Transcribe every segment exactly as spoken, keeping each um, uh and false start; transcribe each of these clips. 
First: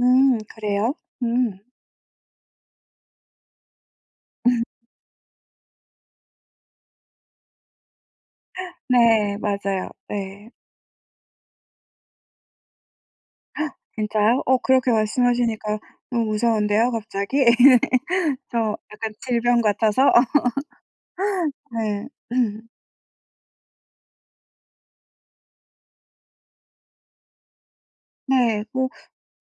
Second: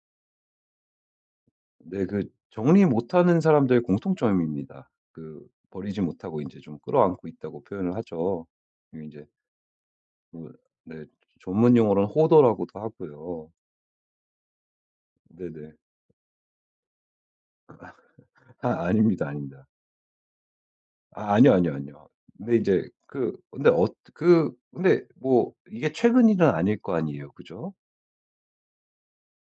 음 그래요? 음. 네. 그 정리 못하는 사람들의 공통점입니다. 그 버리지 못하고 인제 좀 끌어안고 있다고 표현을 하죠. 그리고 인제 네. 맞아요. 예. 그 네 전문용어로는 호더라고도 하고요. 진짜요? 어 그렇게 네네. 말씀하시니까 너무 무서운데요 갑자기 저 아 약간 아닙니다, 질병 아닙니다. 같아서? 아 아니요, 아니요, 네. 아니요. 근데 인제 그 근데 어뜨 그 근데 뭐 이게 최근 일은 아닐 거 아니에요 그죠? 네. 뭐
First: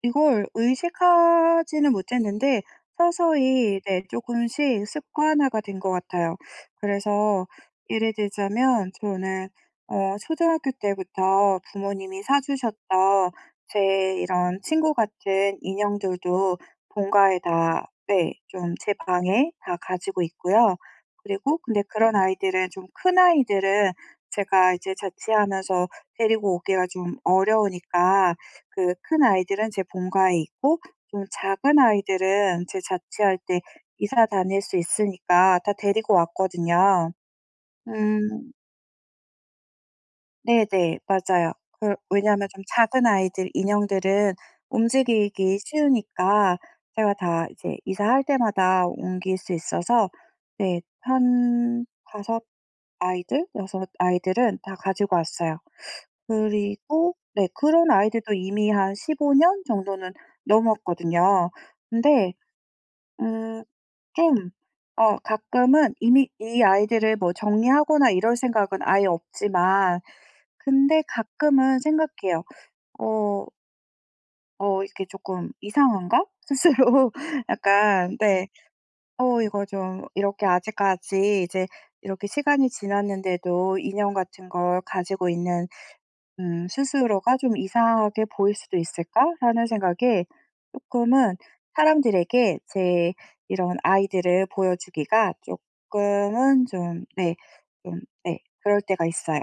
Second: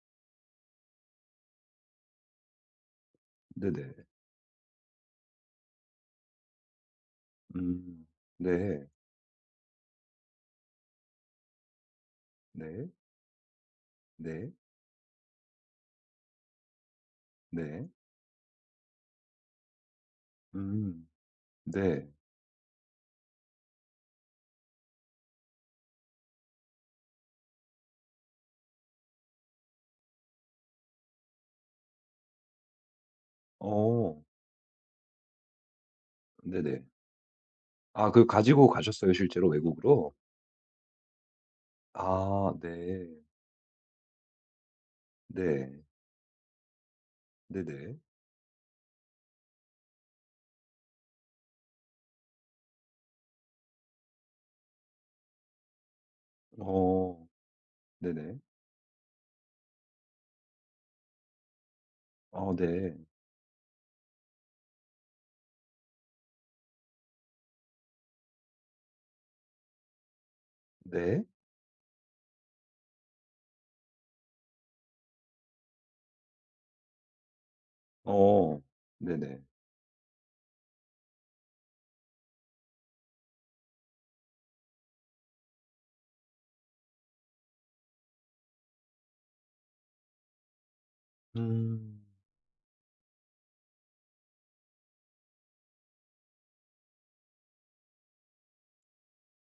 이걸 의식하지는 못했는데 서서히 이제 네네. 쪼끔씩 습관화가 된 것 같아요. 그래서 음 예를 네. 들자면 저는 어 초등학교 때부터 부모님이 사 네. 주셨던 제 네. 이런 친구 같은 인형들도 본가에 네. 다 네 좀 제 방에 다 가지고 있고요. 음. 그리고 근데 네. 그런 아이들은 좀 큰 아이들은 제가 이제 자취하면서 데리고 오기가 좀 어려우니까 그 큰 아이들은 제 본가에 있고 좀 작은 아이들은 제가 자취할 때 어. 이사 다닐 수 있으니까 다 데리고 네네. 왔거든요. 아 그 음. 가지고 가셨어요 실제로 외국으로? 네네. 맞아요. 그 왜냐면 아 좀 네. 작은 아이들 인형들은 움직이기 네. 쉬우니까 제가 다 이제 네네. 이사할 때마다 옮길 수 있어서 네 한 다섯 아이들, 여섯 아이들은 다 가지고 왔어요. 그리고 어 네 그런 아이들도 네네. 이미 한 십오 년 정도는 넘었거든요. 근데 어 네. 음 좀 어 가끔은 이미 이 아이들을 뭐 정리하거나 이럴 생각은 아예 없지만 근데 네. 가끔은 생각해요. '어' '어 이렇게 쪼끔 이상한가?' 스스로 약간 네 어 '어 네네. 이거 좀 이렇게 아직까지 이제 이렇게 시간이 지났는데도 인형 같은 걸 가지고 있는 음 스스로가 좀 이상하게 보일 수도 있을까?'라는 생각에 쪼끔은 음. 사람들에게 제 이런 아이들을 보여주기가 쪼끔은 좀 네 좀 예 그럴 때가 있어요.